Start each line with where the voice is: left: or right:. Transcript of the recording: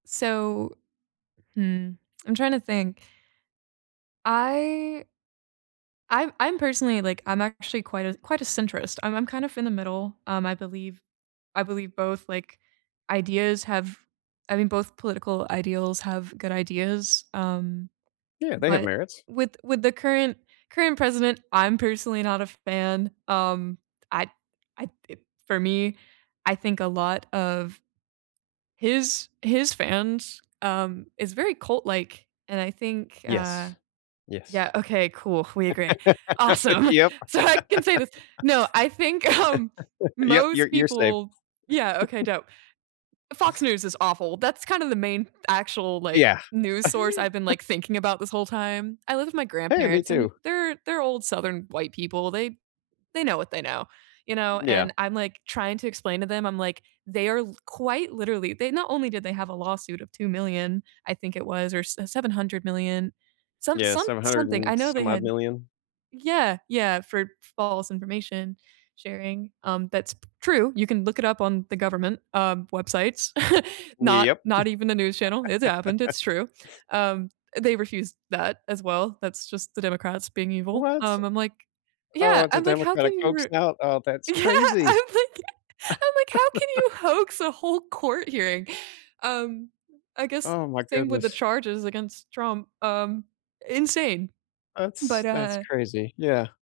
right: So hmm. I'm trying to think. I I'm I'm personally like I'm actually quite a quite a centrist, and I'm kind of in the middle, um, I believe I believe both, like, ideas have I mean, both political ideals have good ideas, um,
left: Yeah, they have
right: but
left: merits.
right: with with the current current president, I'm personally not a fan, um, I'd I'd d for me I think a lot of his his fans, um is very cult like and I think, uh
left: Yes.
right: Yeah,
left: Yes.
right: okay, cool, we agree, awesome.
left: Yep.
right: So I can say this, no, I think, um,
left: Yep, you're
right: most
left: you're safe.
right: people yeah, okay, dope Fox News is awful, that's kind of the main actual, like,
left: Yeah.
right: news source I've been like thinking about this whole time. I live with my
left: Hey, me
right: grandparents and
left: too.
right: they're they're old southern white people, they they know what they know, you know,
left: Yeah.
right: and I'm, like, trying to explain to them, I'm like, they are l quite literally they not only did they have a lawsuit of 2,000,000, I think it was or s 700,000,000 some
left: Yeah,
right: some
left: 700
right: something, I
left: and
right: know they
left: some odd
right: had
left: 1,000,000.
right: Yeah, yeah, for false information sharing, um, that's p true, you can look it up on the government, uh, websites.
left: Y
right: Not
left: yep.
right: not even the news channel, it happened, it's true. Um, they refused that as well, that's just the Democrats being evil,
left: What?
right: um, I'm like
left: Oh,
right: yeah,
left: it's a
right: I'm like, "How
left: democratic
right: can you
left: hoax
right: r"
left: now, Oh, that's
right: Yeah,
left: crazy.
right: I'm like I'm like, "How can you hoax a whole court hearing?" Um, I guess
left: Oh my
right: same with the
left: goodness.
right: charges against Trump, um, insane,
left: That's
right: but,
left: that's
right: uh
left: crazy, yeah.